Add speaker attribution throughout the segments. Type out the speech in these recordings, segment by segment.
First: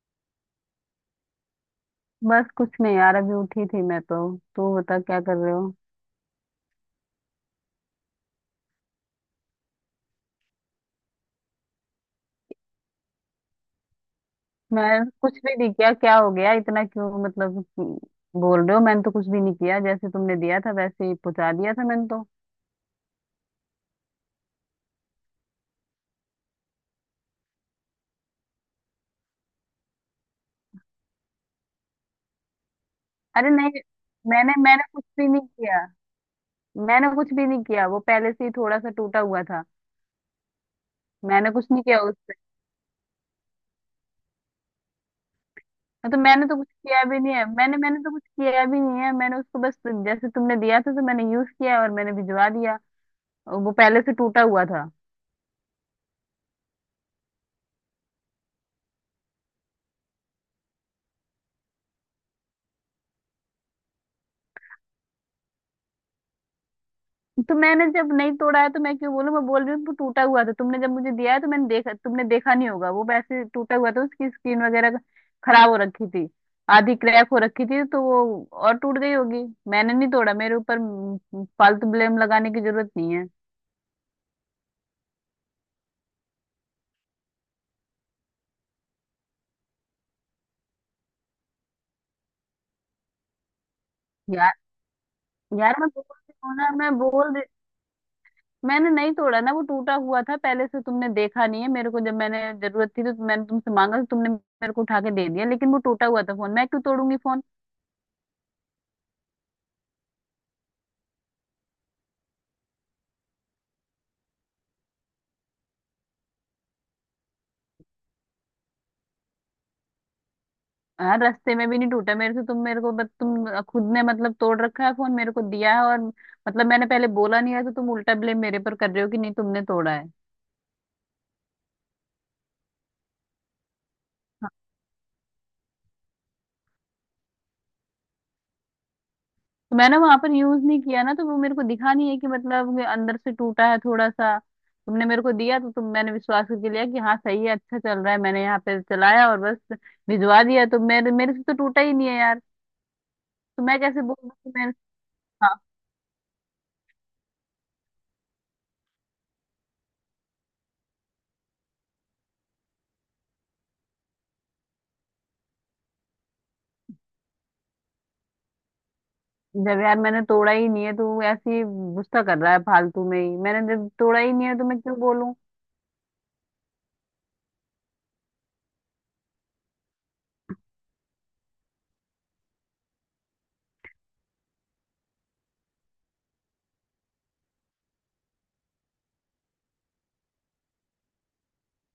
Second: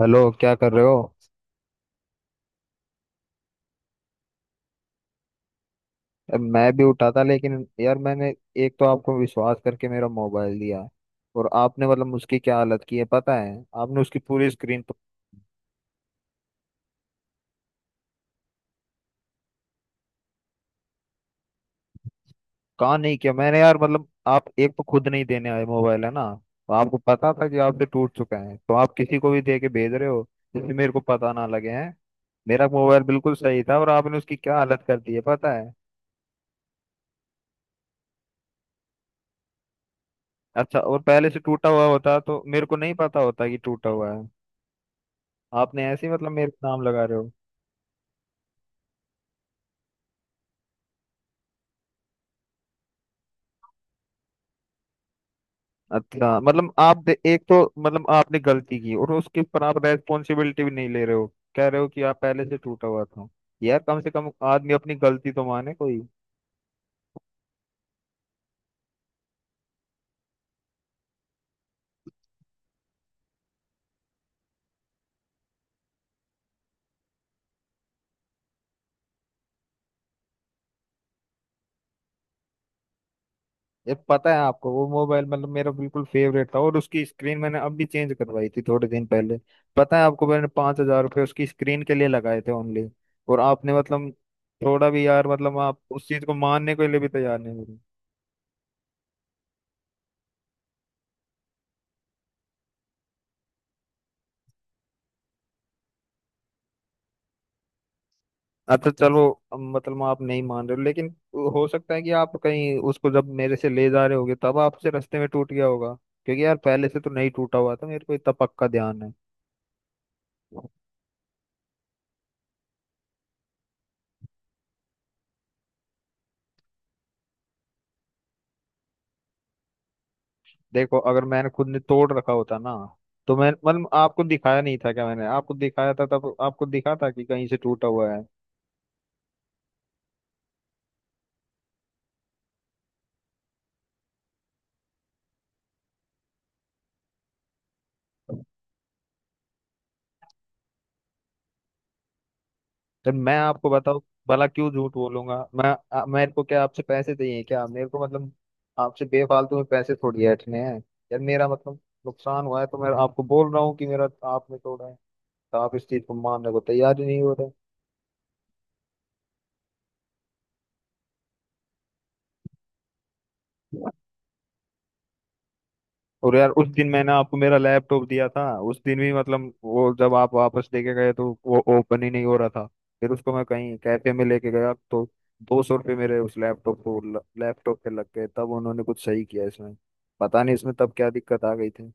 Speaker 1: Hello, क्या कर रहे हो।
Speaker 2: बस कुछ नहीं यार, अभी उठी थी मैं तो। तू बता क्या कर रहे हो।
Speaker 1: अब मैं भी उठा था लेकिन यार मैंने एक तो आपको विश्वास करके मेरा मोबाइल दिया और आपने मतलब उसकी क्या हालत की है पता है। आपने उसकी पूरी स्क्रीन
Speaker 2: मैं
Speaker 1: तो
Speaker 2: कुछ भी नहीं किया, क्या हो गया, इतना क्यों मतलब बोल रहे हो। मैंने तो कुछ भी नहीं किया, जैसे तुमने दिया था वैसे ही पहुंचा दिया था मैंने तो।
Speaker 1: कहा नहीं किया मैंने यार। मतलब आप एक तो खुद नहीं देने आए मोबाइल है ना, तो आपको पता था कि आपसे टूट चुका है तो आप किसी को भी दे के भेज रहे हो जिससे मेरे को पता ना लगे हैं। मेरा मोबाइल बिल्कुल
Speaker 2: अरे
Speaker 1: सही था
Speaker 2: नहीं।
Speaker 1: और आपने उसकी
Speaker 2: मैंने
Speaker 1: क्या
Speaker 2: मैंने
Speaker 1: हालत कर
Speaker 2: कुछ
Speaker 1: दी है
Speaker 2: भी नहीं
Speaker 1: पता है।
Speaker 2: किया। मैंने कुछ भी नहीं किया, वो पहले से ही थोड़ा सा टूटा हुआ था।
Speaker 1: अच्छा, और पहले से
Speaker 2: मैंने कुछ
Speaker 1: टूटा
Speaker 2: नहीं
Speaker 1: हुआ
Speaker 2: किया
Speaker 1: होता
Speaker 2: उससे।
Speaker 1: तो मेरे को नहीं पता होता कि टूटा हुआ है। आपने ऐसे
Speaker 2: हाँ,
Speaker 1: ही
Speaker 2: तो
Speaker 1: मतलब
Speaker 2: मैंने
Speaker 1: मेरे
Speaker 2: तो कुछ
Speaker 1: पे नाम
Speaker 2: किया
Speaker 1: लगा रहे
Speaker 2: भी
Speaker 1: हो।
Speaker 2: नहीं है। मैंने मैंने तो कुछ किया भी नहीं है। मैंने उसको बस जैसे तुमने दिया था तो मैंने यूज किया और मैंने भिजवा दिया। और वो पहले से टूटा हुआ था।
Speaker 1: अच्छा मतलब एक तो मतलब आपने गलती की और उसके ऊपर आप रेस्पॉन्सिबिलिटी भी नहीं ले रहे हो। कह रहे हो कि आप पहले से टूटा हुआ था। यार कम से कम आदमी अपनी गलती तो माने कोई।
Speaker 2: तो मैंने जब नहीं तोड़ा है तो मैं क्यों बोलूं। मैं बोल रही हूँ वो टूटा हुआ था, तुमने जब मुझे दिया है तो मैंने देखा, तुमने देखा नहीं होगा, वो वैसे टूटा हुआ था, उसकी स्किन वगैरह खराब हो रखी थी, आधी क्रैक हो रखी थी तो वो और टूट गई होगी। मैंने नहीं तोड़ा, मेरे ऊपर म, म, फालतू ब्लेम लगाने की जरूरत नहीं है।
Speaker 1: ये पता है आपको वो मोबाइल मतलब मेरा बिल्कुल फेवरेट था और उसकी स्क्रीन मैंने अब भी चेंज करवाई थी थोड़े दिन पहले। पता है आपको मैंने 5,000 रुपये उसकी स्क्रीन के लिए लगाए थे ओनली। और आपने मतलब
Speaker 2: यार,
Speaker 1: थोड़ा भी यार मतलब
Speaker 2: यार
Speaker 1: आप
Speaker 2: मैं बोल
Speaker 1: उस चीज को
Speaker 2: रही हूँ ना
Speaker 1: मानने के
Speaker 2: मैं
Speaker 1: लिए भी
Speaker 2: बोल
Speaker 1: तैयार
Speaker 2: रही
Speaker 1: नहीं हुए।
Speaker 2: मैंने नहीं तोड़ा ना, वो टूटा हुआ था पहले से, तुमने देखा नहीं है। मेरे को जब मैंने जरूरत थी तो मैंने तुमसे मांगा, तो तुमने मेरे को उठा के दे दिया, लेकिन वो टूटा हुआ था फोन। मैं क्यों तोड़ूंगी फोन।
Speaker 1: अच्छा चलो, अब मतलब आप नहीं मान रहे हो, लेकिन हो सकता है कि आप कहीं उसको जब मेरे से ले जा रहे होगे तब आपसे रास्ते में टूट गया होगा। क्योंकि यार पहले से तो नहीं टूटा हुआ था, मेरे को इतना पक्का ध्यान है।
Speaker 2: हाँ, रास्ते में भी नहीं टूटा मेरे से। तुम मेरे को बस, तुम खुद ने मतलब तोड़ रखा है फोन, मेरे को दिया है, और मतलब मैंने पहले बोला नहीं है तो तुम उल्टा ब्लेम मेरे पर कर रहे हो कि नहीं तुमने तोड़ा है।
Speaker 1: देखो अगर मैंने खुद ने तोड़ रखा होता ना तो मैं मतलब आपको दिखाया नहीं था क्या। मैंने आपको दिखाया था तब आपको दिखा था कि कहीं से टूटा हुआ है।
Speaker 2: तो मैंने वहां पर यूज नहीं किया ना, तो वो मेरे को दिखा नहीं है कि मतलब ये अंदर से टूटा है थोड़ा सा। तुमने मेरे को दिया तो तुम, मैंने विश्वास करके लिया कि हाँ सही है, अच्छा चल रहा है, मैंने यहाँ पे चलाया और बस भिजवा दिया। तो मेरे मेरे से तो टूटा ही नहीं है यार।
Speaker 1: तो मैं
Speaker 2: तो
Speaker 1: आपको
Speaker 2: मैं
Speaker 1: बताऊं
Speaker 2: कैसे बोलूँ
Speaker 1: भला
Speaker 2: कि मैं।
Speaker 1: क्यों झूठ बोलूंगा
Speaker 2: हाँ,
Speaker 1: मैं। मेरे को क्या आपसे पैसे चाहिए क्या मेरे को मतलब आपसे बेफालतू में पैसे थोड़ी ऐंठने हैं। यार मेरा मतलब नुकसान हुआ है तो मैं आपको बोल रहा हूँ कि मेरा आपने तोड़ा है। तो आप इस चीज को मानने को तैयार ही नहीं हो रहे।
Speaker 2: जब यार मैंने तोड़ा ही नहीं है तो ऐसी गुस्सा कर रहा है फालतू में ही। मैंने जब तोड़ा ही नहीं है तो मैं क्यों बोलूँ।
Speaker 1: और यार उस दिन मैंने आपको मेरा लैपटॉप दिया था। उस दिन भी मतलब वो जब आप वापस लेके गए तो वो ओपन ही नहीं हो रहा था। फिर उसको मैं कहीं कैफे में लेके गया तो 200 रुपये मेरे उस लैपटॉप को लैपटॉप पे लग गए तब उन्होंने कुछ सही किया इसमें। पता नहीं इसमें तब क्या दिक्कत आ गई थी।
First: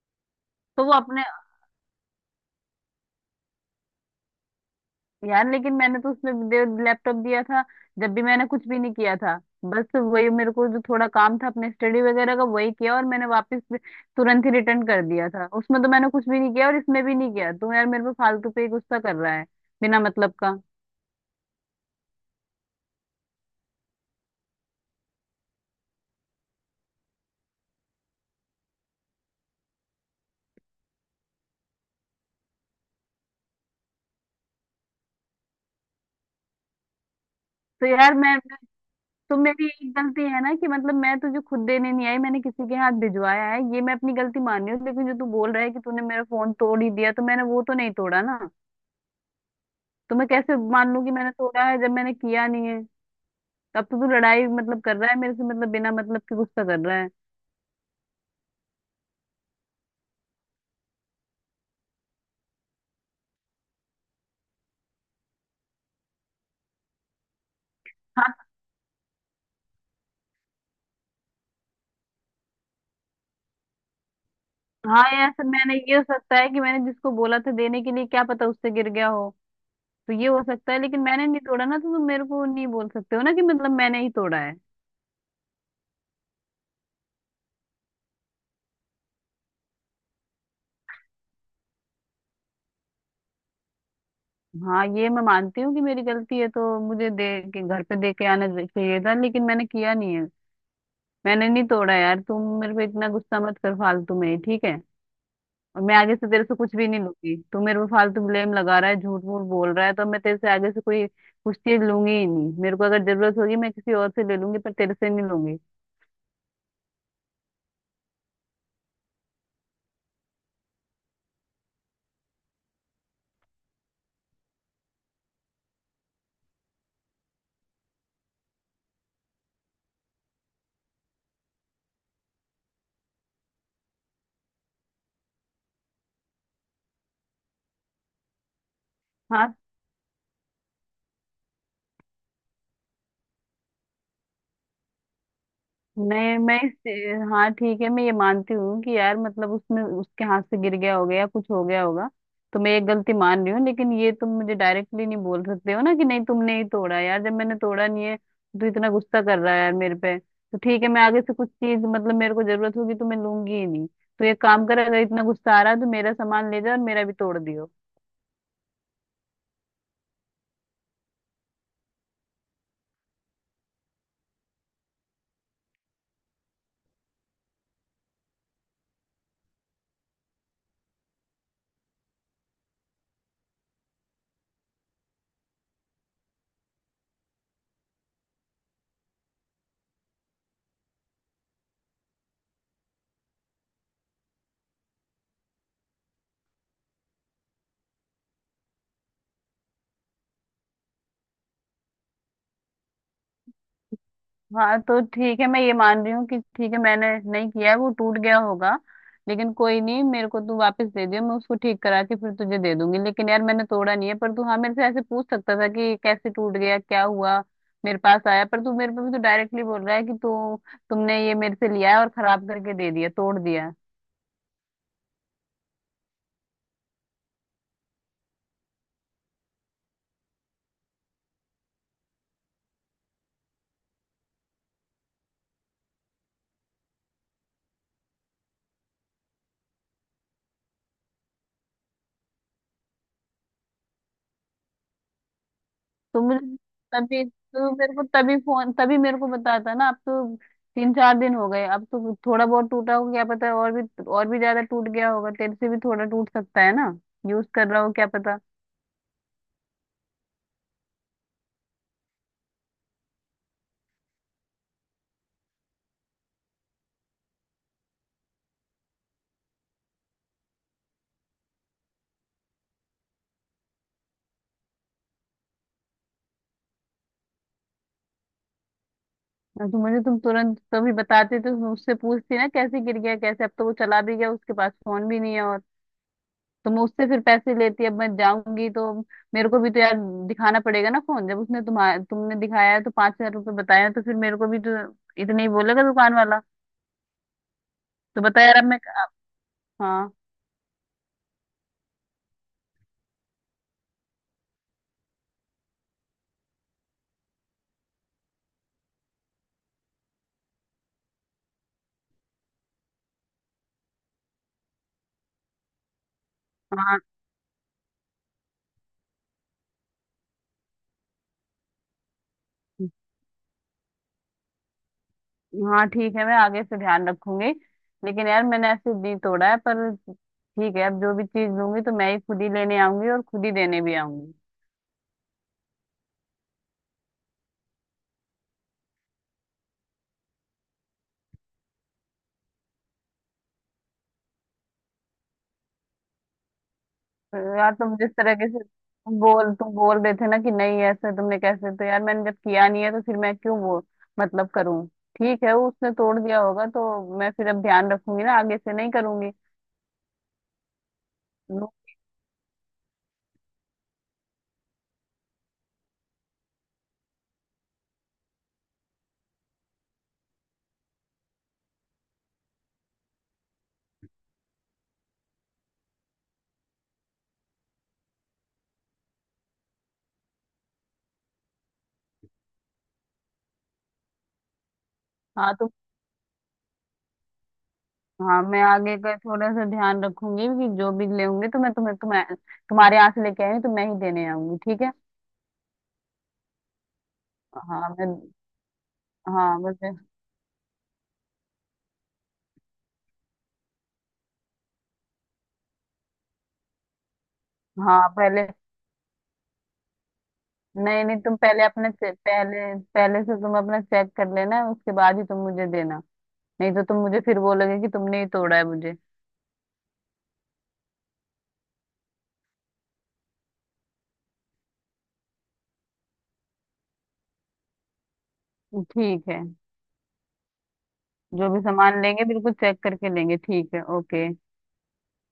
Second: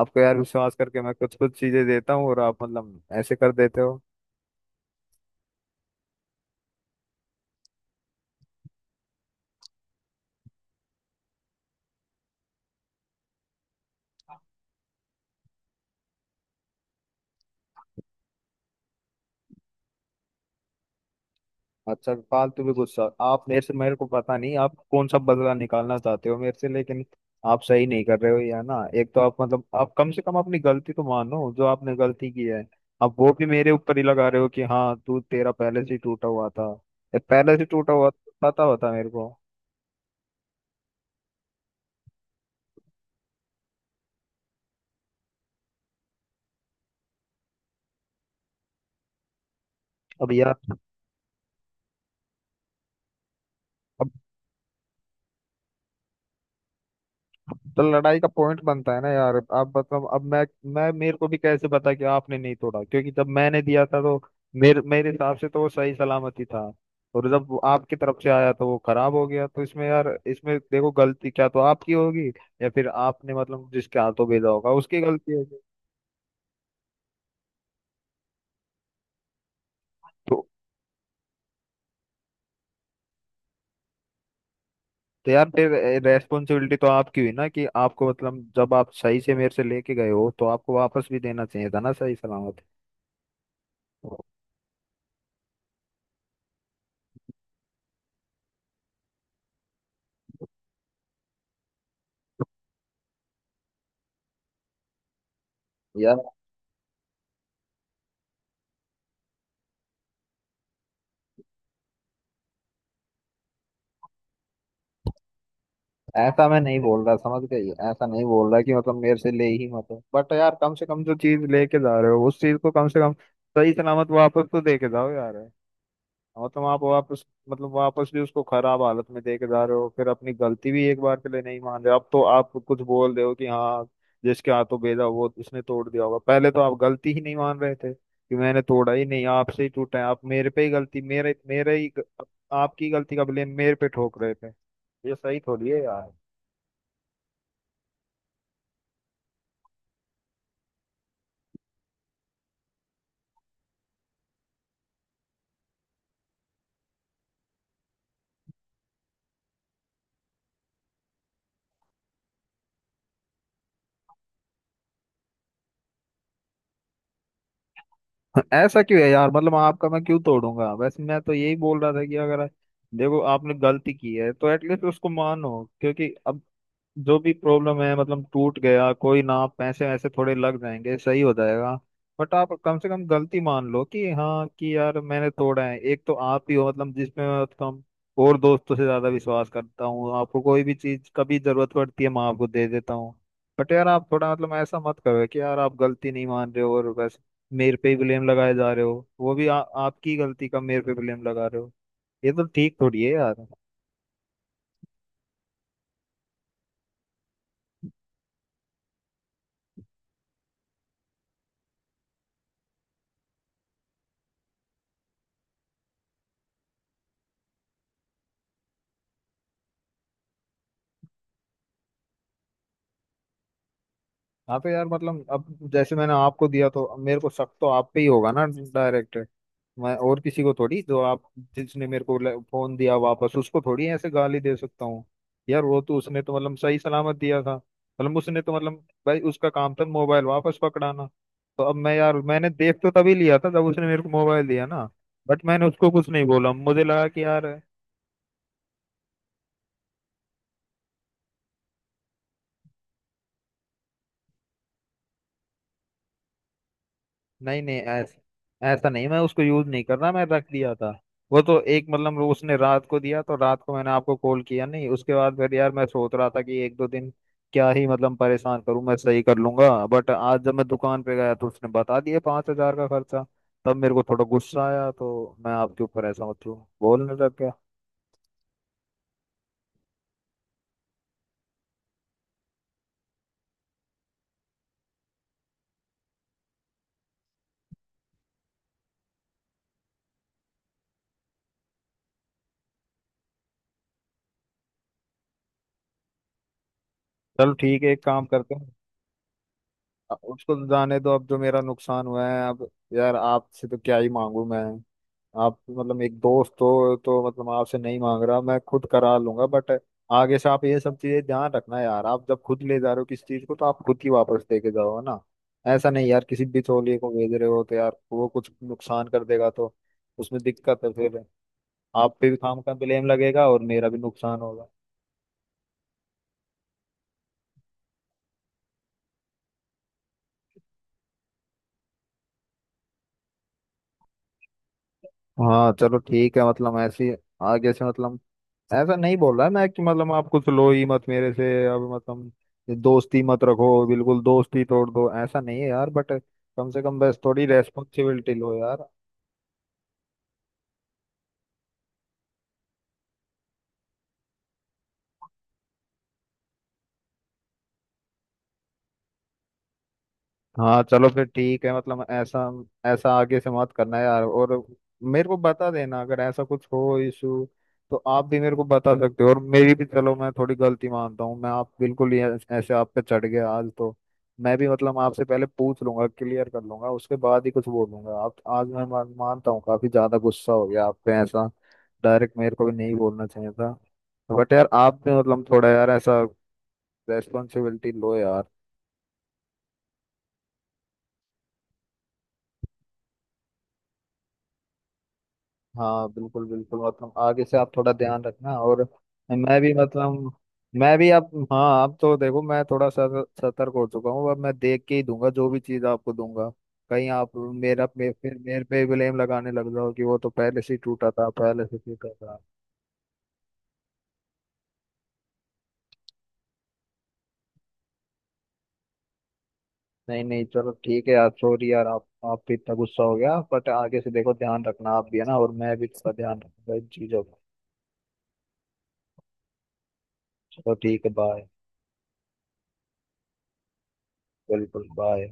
Speaker 1: आपको यार विश्वास
Speaker 2: तो वो
Speaker 1: करके मैं
Speaker 2: अपने
Speaker 1: कुछ कुछ चीजें देता हूँ और आप मतलब ऐसे कर देते हो।
Speaker 2: यार, लेकिन मैंने तो उसमें लैपटॉप दिया था, जब भी मैंने कुछ भी नहीं किया था, बस वही मेरे को जो थोड़ा काम था अपने स्टडी वगैरह का वही किया, और मैंने वापस भी तुरंत ही रिटर्न कर दिया था। उसमें तो मैंने कुछ भी नहीं किया और इसमें भी नहीं किया, तो यार मेरे पे फालतू पे ही गुस्सा कर रहा है बिना मतलब का।
Speaker 1: अच्छा फालतू भी गुस्सा आप मेरे से, मेरे को पता नहीं आप कौन सा बदला निकालना चाहते हो मेरे से, लेकिन आप सही नहीं कर रहे हो या ना। एक तो आप मतलब आप कम से कम अपनी गलती तो मानो जो आपने गलती की है। आप वो भी मेरे ऊपर ही लगा रहे हो कि हाँ तू तेरा पहले से ही टूटा हुआ था। ये पहले से
Speaker 2: तो
Speaker 1: टूटा हुआ
Speaker 2: यार
Speaker 1: था, पता होता मेरे को।
Speaker 2: तो मेरी एक गलती है ना कि मतलब मैं तुझे खुद देने नहीं आई, मैंने किसी के हाथ भिजवाया है, ये मैं अपनी गलती मान रही हूँ, लेकिन जो तू बोल रहा है कि तूने मेरा फोन तोड़ ही दिया, तो मैंने वो तो नहीं तोड़ा ना। तो मैं
Speaker 1: अब यार
Speaker 2: कैसे मान लूं कि मैंने तोड़ा है जब मैंने किया नहीं है। तब तो तू लड़ाई मतलब कर रहा है मेरे से, मतलब बिना मतलब के गुस्सा कर रहा है।
Speaker 1: तो लड़ाई का पॉइंट बनता है ना यार। अब मतलब अब मैं मेरे को भी कैसे पता कि आपने नहीं तोड़ा, क्योंकि जब मैंने दिया था तो मेरे मेरे हिसाब से तो वो सही सलामत ही था। और जब वो आपकी तरफ से
Speaker 2: हाँ।
Speaker 1: आया तो वो खराब हो गया तो इसमें यार इसमें देखो गलती क्या तो आपकी होगी या फिर आपने मतलब जिसके हाथों भेजा होगा उसकी
Speaker 2: हाँ यार
Speaker 1: गलती
Speaker 2: सर,
Speaker 1: होगी।
Speaker 2: मैंने ये, हो सकता है कि मैंने जिसको बोला था देने के लिए, क्या पता उससे गिर गया हो। तो ये हो
Speaker 1: तो
Speaker 2: सकता है, लेकिन मैंने नहीं तोड़ा ना, तो तुम मेरे को नहीं बोल सकते हो ना कि मतलब मैंने ही तोड़ा है।
Speaker 1: तो यार फिर रेस्पॉन्सिबिलिटी तो आपकी हुई ना कि आपको मतलब जब आप सही से मेरे से लेके गए हो तो आपको वापस भी देना चाहिए था ना सही सलामत।
Speaker 2: हाँ ये मैं मानती हूँ कि मेरी गलती है तो मुझे दे के घर पे दे के आना चाहिए था, लेकिन मैंने किया नहीं है। मैंने नहीं तोड़ा यार, तुम मेरे पे इतना गुस्सा मत कर फालतू में, ठीक है। और मैं आगे
Speaker 1: यार
Speaker 2: से तेरे से कुछ भी नहीं लूंगी, तू मेरे पे फालतू ब्लेम लगा रहा है, झूठ मूठ बोल रहा है, तो मैं तेरे से आगे से कोई कुछ चीज लूंगी ही नहीं। मेरे को अगर जरूरत होगी मैं किसी और से ले लूंगी पर तेरे से नहीं लूंगी।
Speaker 1: ऐसा मैं नहीं बोल रहा, समझ गई, ऐसा नहीं बोल रहा कि मतलब मेरे से ले ही मत। बट यार कम से कम जो चीज लेके जा रहे हो उस चीज को कम से कम सही सलामत वापस तो दे के जाओ यार। मतलब आप वापस मतलब वापस भी उसको खराब हालत में दे के जा रहे हो फिर अपनी गलती भी एक बार के लिए नहीं मान रहे। अब तो आप कुछ बोल रहे हो कि हाँ जिसके हाथों भेजा वो उसने तोड़ दिया होगा, पहले तो आप गलती ही नहीं मान रहे थे कि मैंने तोड़ा ही नहीं
Speaker 2: हाँ।
Speaker 1: आपसे ही टूटा है। आप मेरे पे ही गलती मेरे मेरे ही आपकी गलती का ब्लेम मेरे पे ठोक रहे थे। ये सही थोड़ी है यार।
Speaker 2: हाँ ठीक है, मैं ये मानती हूँ कि यार मतलब उसमें उसके हाथ से गिर गया होगा या कुछ हो गया होगा, तो मैं ये गलती मान रही हूँ। लेकिन ये तुम मुझे डायरेक्टली नहीं बोल सकते हो ना कि नहीं तुमने ही तोड़ा। यार जब मैंने तोड़ा नहीं है तो इतना गुस्सा कर रहा है यार मेरे पे। तो ठीक है, मैं आगे से कुछ चीज मतलब मेरे को जरूरत होगी तो मैं लूंगी ही नहीं। तो एक काम कर, अगर इतना गुस्सा आ रहा है तो मेरा सामान ले जाओ और मेरा भी तोड़ दियो।
Speaker 1: ऐसा क्यों है यार मतलब आपका मैं क्यों तोड़ूंगा, वैसे मैं तो यही बोल रहा था कि अगर देखो आपने गलती की है तो एटलीस्ट उसको मानो क्योंकि अब जो भी प्रॉब्लम है मतलब टूट गया कोई ना, आप पैसे वैसे थोड़े लग जाएंगे, सही हो जाएगा। बट आप कम से कम गलती मान लो कि हाँ कि यार मैंने तोड़ा है। एक तो आप ही हो मतलब जिसमें मैं कम और दोस्तों से ज्यादा विश्वास करता हूँ, आपको कोई भी चीज कभी जरूरत पड़ती है मैं आपको दे देता हूँ। बट यार आप थोड़ा मतलब ऐसा मत करो कि यार आप गलती नहीं मान रहे हो और बस मेरे पे ही ब्लेम लगाए जा रहे हो, वो भी आपकी गलती का मेरे पे ब्लेम लगा रहे हो। ये तो ठीक थोड़ी है यार।
Speaker 2: हाँ, तो ठीक है, मैं ये मान रही हूँ कि ठीक है मैंने नहीं किया है, वो टूट गया होगा। लेकिन कोई नहीं, मेरे को तू वापस दे दियो, मैं उसको ठीक करा के फिर तुझे दे दूंगी। लेकिन यार मैंने तोड़ा नहीं है, पर तू हाँ मेरे से ऐसे पूछ सकता था कि कैसे टूट गया, क्या हुआ, मेरे पास आया। पर तू मेरे पे भी तो डायरेक्टली बोल रहा है कि तू, तुमने ये मेरे से लिया है और खराब करके दे दिया, तोड़ दिया।
Speaker 1: हाँ तो यार मतलब अब जैसे मैंने आपको दिया तो अब मेरे को शक तो आप पे ही होगा ना डायरेक्ट। मैं और किसी को थोड़ी जो आप जिसने मेरे को ले- फोन दिया वापस उसको थोड़ी ऐसे गाली दे सकता हूँ। यार वो तो उसने तो मतलब सही सलामत दिया था, मतलब उसने तो मतलब भाई उसका काम था मोबाइल वापस पकड़ाना। तो अब मैं यार मैंने देख तो तभी लिया था जब उसने मेरे को मोबाइल दिया ना, बट मैंने उसको कुछ
Speaker 2: तो
Speaker 1: नहीं
Speaker 2: मुझे
Speaker 1: बोला, मुझे लगा कि
Speaker 2: तभी
Speaker 1: यार
Speaker 2: तो, मेरे को तभी फोन, तभी मेरे को बताता ना। अब तो 3-4 दिन हो गए, अब तो थोड़ा बहुत टूटा हो क्या पता, और भी ज्यादा टूट गया होगा। तेरे से भी थोड़ा टूट सकता है ना, यूज
Speaker 1: नहीं
Speaker 2: कर
Speaker 1: नहीं,
Speaker 2: रहा हो क्या
Speaker 1: ऐसा
Speaker 2: पता।
Speaker 1: ऐसा नहीं, मैं उसको यूज नहीं कर रहा, मैं रख दिया था। वो तो एक मतलब उसने रात को दिया तो रात को मैंने आपको कॉल किया नहीं, उसके बाद फिर यार मैं सोच रहा था कि एक दो दिन क्या ही मतलब परेशान करूं, मैं सही कर लूंगा, बट आज जब मैं दुकान पे गया तो उसने बता दिया 5,000 का खर्चा। तब मेरे को थोड़ा गुस्सा आया तो मैं आपके ऊपर ऐसा मतलब बोलने लग गया।
Speaker 2: हाँ, तो मुझे तुम तुरंत कभी बताते तो मैं उससे पूछती ना कैसे गिर गया कैसे। अब तो वो चला भी गया, उसके पास फोन भी नहीं है और, तो मैं उससे फिर पैसे लेती। अब मैं जाऊंगी तो मेरे को भी तो यार दिखाना पड़ेगा ना फोन, जब उसने तुम्हारा, तुमने दिखाया है तो 5,000 रुपये बताया है, तो फिर मेरे को भी तो इतने ही बोलेगा दुकान वाला।
Speaker 1: चलो ठीक है, एक
Speaker 2: तो
Speaker 1: काम
Speaker 2: बता
Speaker 1: करते
Speaker 2: यार, अब
Speaker 1: हैं।
Speaker 2: मैं। हाँ।
Speaker 1: उसको जाने दो, अब जो मेरा नुकसान हुआ है अब यार आपसे तो क्या ही मांगू मैं। आप मतलब एक दोस्त हो तो मतलब आपसे नहीं मांग रहा, मैं खुद करा लूंगा। बट आगे से आप ये सब चीजें ध्यान रखना यार, आप जब खुद ले जा रहे हो किसी चीज को तो आप खुद ही वापस लेके जाओ है ना। ऐसा नहीं यार किसी बिचौलिए
Speaker 2: हाँ।
Speaker 1: को भेज रहे हो तो यार वो कुछ नुकसान कर देगा तो उसमें दिक्कत है फिर। आप पे भी काम का ब्लेम लगेगा और मेरा भी नुकसान होगा।
Speaker 2: हाँ ठीक है, मैं आगे से ध्यान रखूंगी। लेकिन यार मैंने ऐसे दी तोड़ा है पर, ठीक है। अब जो भी चीज लूंगी तो मैं ही खुद ही लेने आऊंगी और खुद ही देने भी आऊंगी।
Speaker 1: हाँ चलो ठीक है, मतलब ऐसे ही आगे से मतलब ऐसा नहीं बोल रहा मैं कि मतलब आप कुछ लो ही मत मेरे से। अब मतलब ये दोस्ती मत रखो, बिल्कुल दोस्ती तोड़ दो, ऐसा नहीं है यार, बट कम से कम बस
Speaker 2: तो
Speaker 1: थोड़ी
Speaker 2: यार तुम जिस
Speaker 1: रेस्पॉन्सिबिलिटी
Speaker 2: तरीके
Speaker 1: लो
Speaker 2: से
Speaker 1: यार।
Speaker 2: तुम बोल रहे थे ना कि नहीं ऐसे तुमने कैसे, तो यार मैंने जब किया नहीं है तो फिर मैं क्यों वो मतलब करूं। ठीक है, वो उसने तोड़ दिया होगा, तो मैं फिर अब ध्यान रखूंगी ना, आगे से नहीं करूंगी।
Speaker 1: हाँ चलो फिर ठीक है, मतलब ऐसा ऐसा आगे से मत करना यार। और मेरे को बता देना अगर ऐसा कुछ हो इशू तो आप भी मेरे को बता सकते हो। और मेरी भी चलो मैं थोड़ी गलती मानता हूँ, मैं आप बिल्कुल ही ऐस- ऐसे आप पे चढ़ गया आज तो। मैं भी मतलब आपसे पहले पूछ लूंगा, क्लियर कर लूंगा, उसके बाद ही कुछ बोलूंगा आप। आज मैं मानता हूँ काफी ज्यादा गुस्सा हो गया आप पे, ऐसा डायरेक्ट मेरे को भी नहीं बोलना चाहिए था। बट यार आप भी मतलब
Speaker 2: हाँ।
Speaker 1: थोड़ा यार ऐसा रेस्पॉन्सिबिलिटी लो
Speaker 2: हाँ
Speaker 1: यार।
Speaker 2: मैं आगे का थोड़ा सा ध्यान रखूंगी कि जो भी ले होंगे तो मैं तुम्हें तुम्हें तुम्हारे यहाँ से लेके आई हूँ तो मैं ही देने आऊंगी, ठीक है।
Speaker 1: हाँ बिल्कुल बिल्कुल मतलब आगे से आप
Speaker 2: हाँ
Speaker 1: थोड़ा
Speaker 2: मैं।
Speaker 1: ध्यान रखना। और
Speaker 2: हाँ
Speaker 1: मैं भी
Speaker 2: मुझे।
Speaker 1: मतलब मैं भी अब हाँ अब तो देखो मैं थोड़ा सतर्क हो चुका हूँ, अब मैं देख के ही दूंगा जो भी चीज़ आपको दूंगा। कहीं
Speaker 2: हाँ
Speaker 1: फिर
Speaker 2: पहले।
Speaker 1: मेरे पे ब्लेम लगाने लग जाओ कि वो तो पहले से ही
Speaker 2: नहीं
Speaker 1: टूटा
Speaker 2: नहीं,
Speaker 1: था,
Speaker 2: तुम पहले
Speaker 1: पहले से
Speaker 2: अपने
Speaker 1: टूटा
Speaker 2: से-
Speaker 1: था।
Speaker 2: पहले पहले से तुम अपना चेक कर लेना, उसके बाद ही तुम मुझे देना। नहीं तो तुम मुझे फिर बोलोगे कि तुमने ही तोड़ा है मुझे।
Speaker 1: नहीं नहीं चलो ठीक है यार, सॉरी यार आप पे इतना गुस्सा हो गया, बट आगे से देखो ध्यान रखना आप भी है ना, और मैं भी थोड़ा ध्यान रखूंगा इन चीज़ों का।
Speaker 2: ठीक है।
Speaker 1: चलो ठीक है बाय।
Speaker 2: जो भी सामान लेंगे बिल्कुल चेक करके लेंगे, ठीक है, ओके।
Speaker 1: बिल्कुल बाय।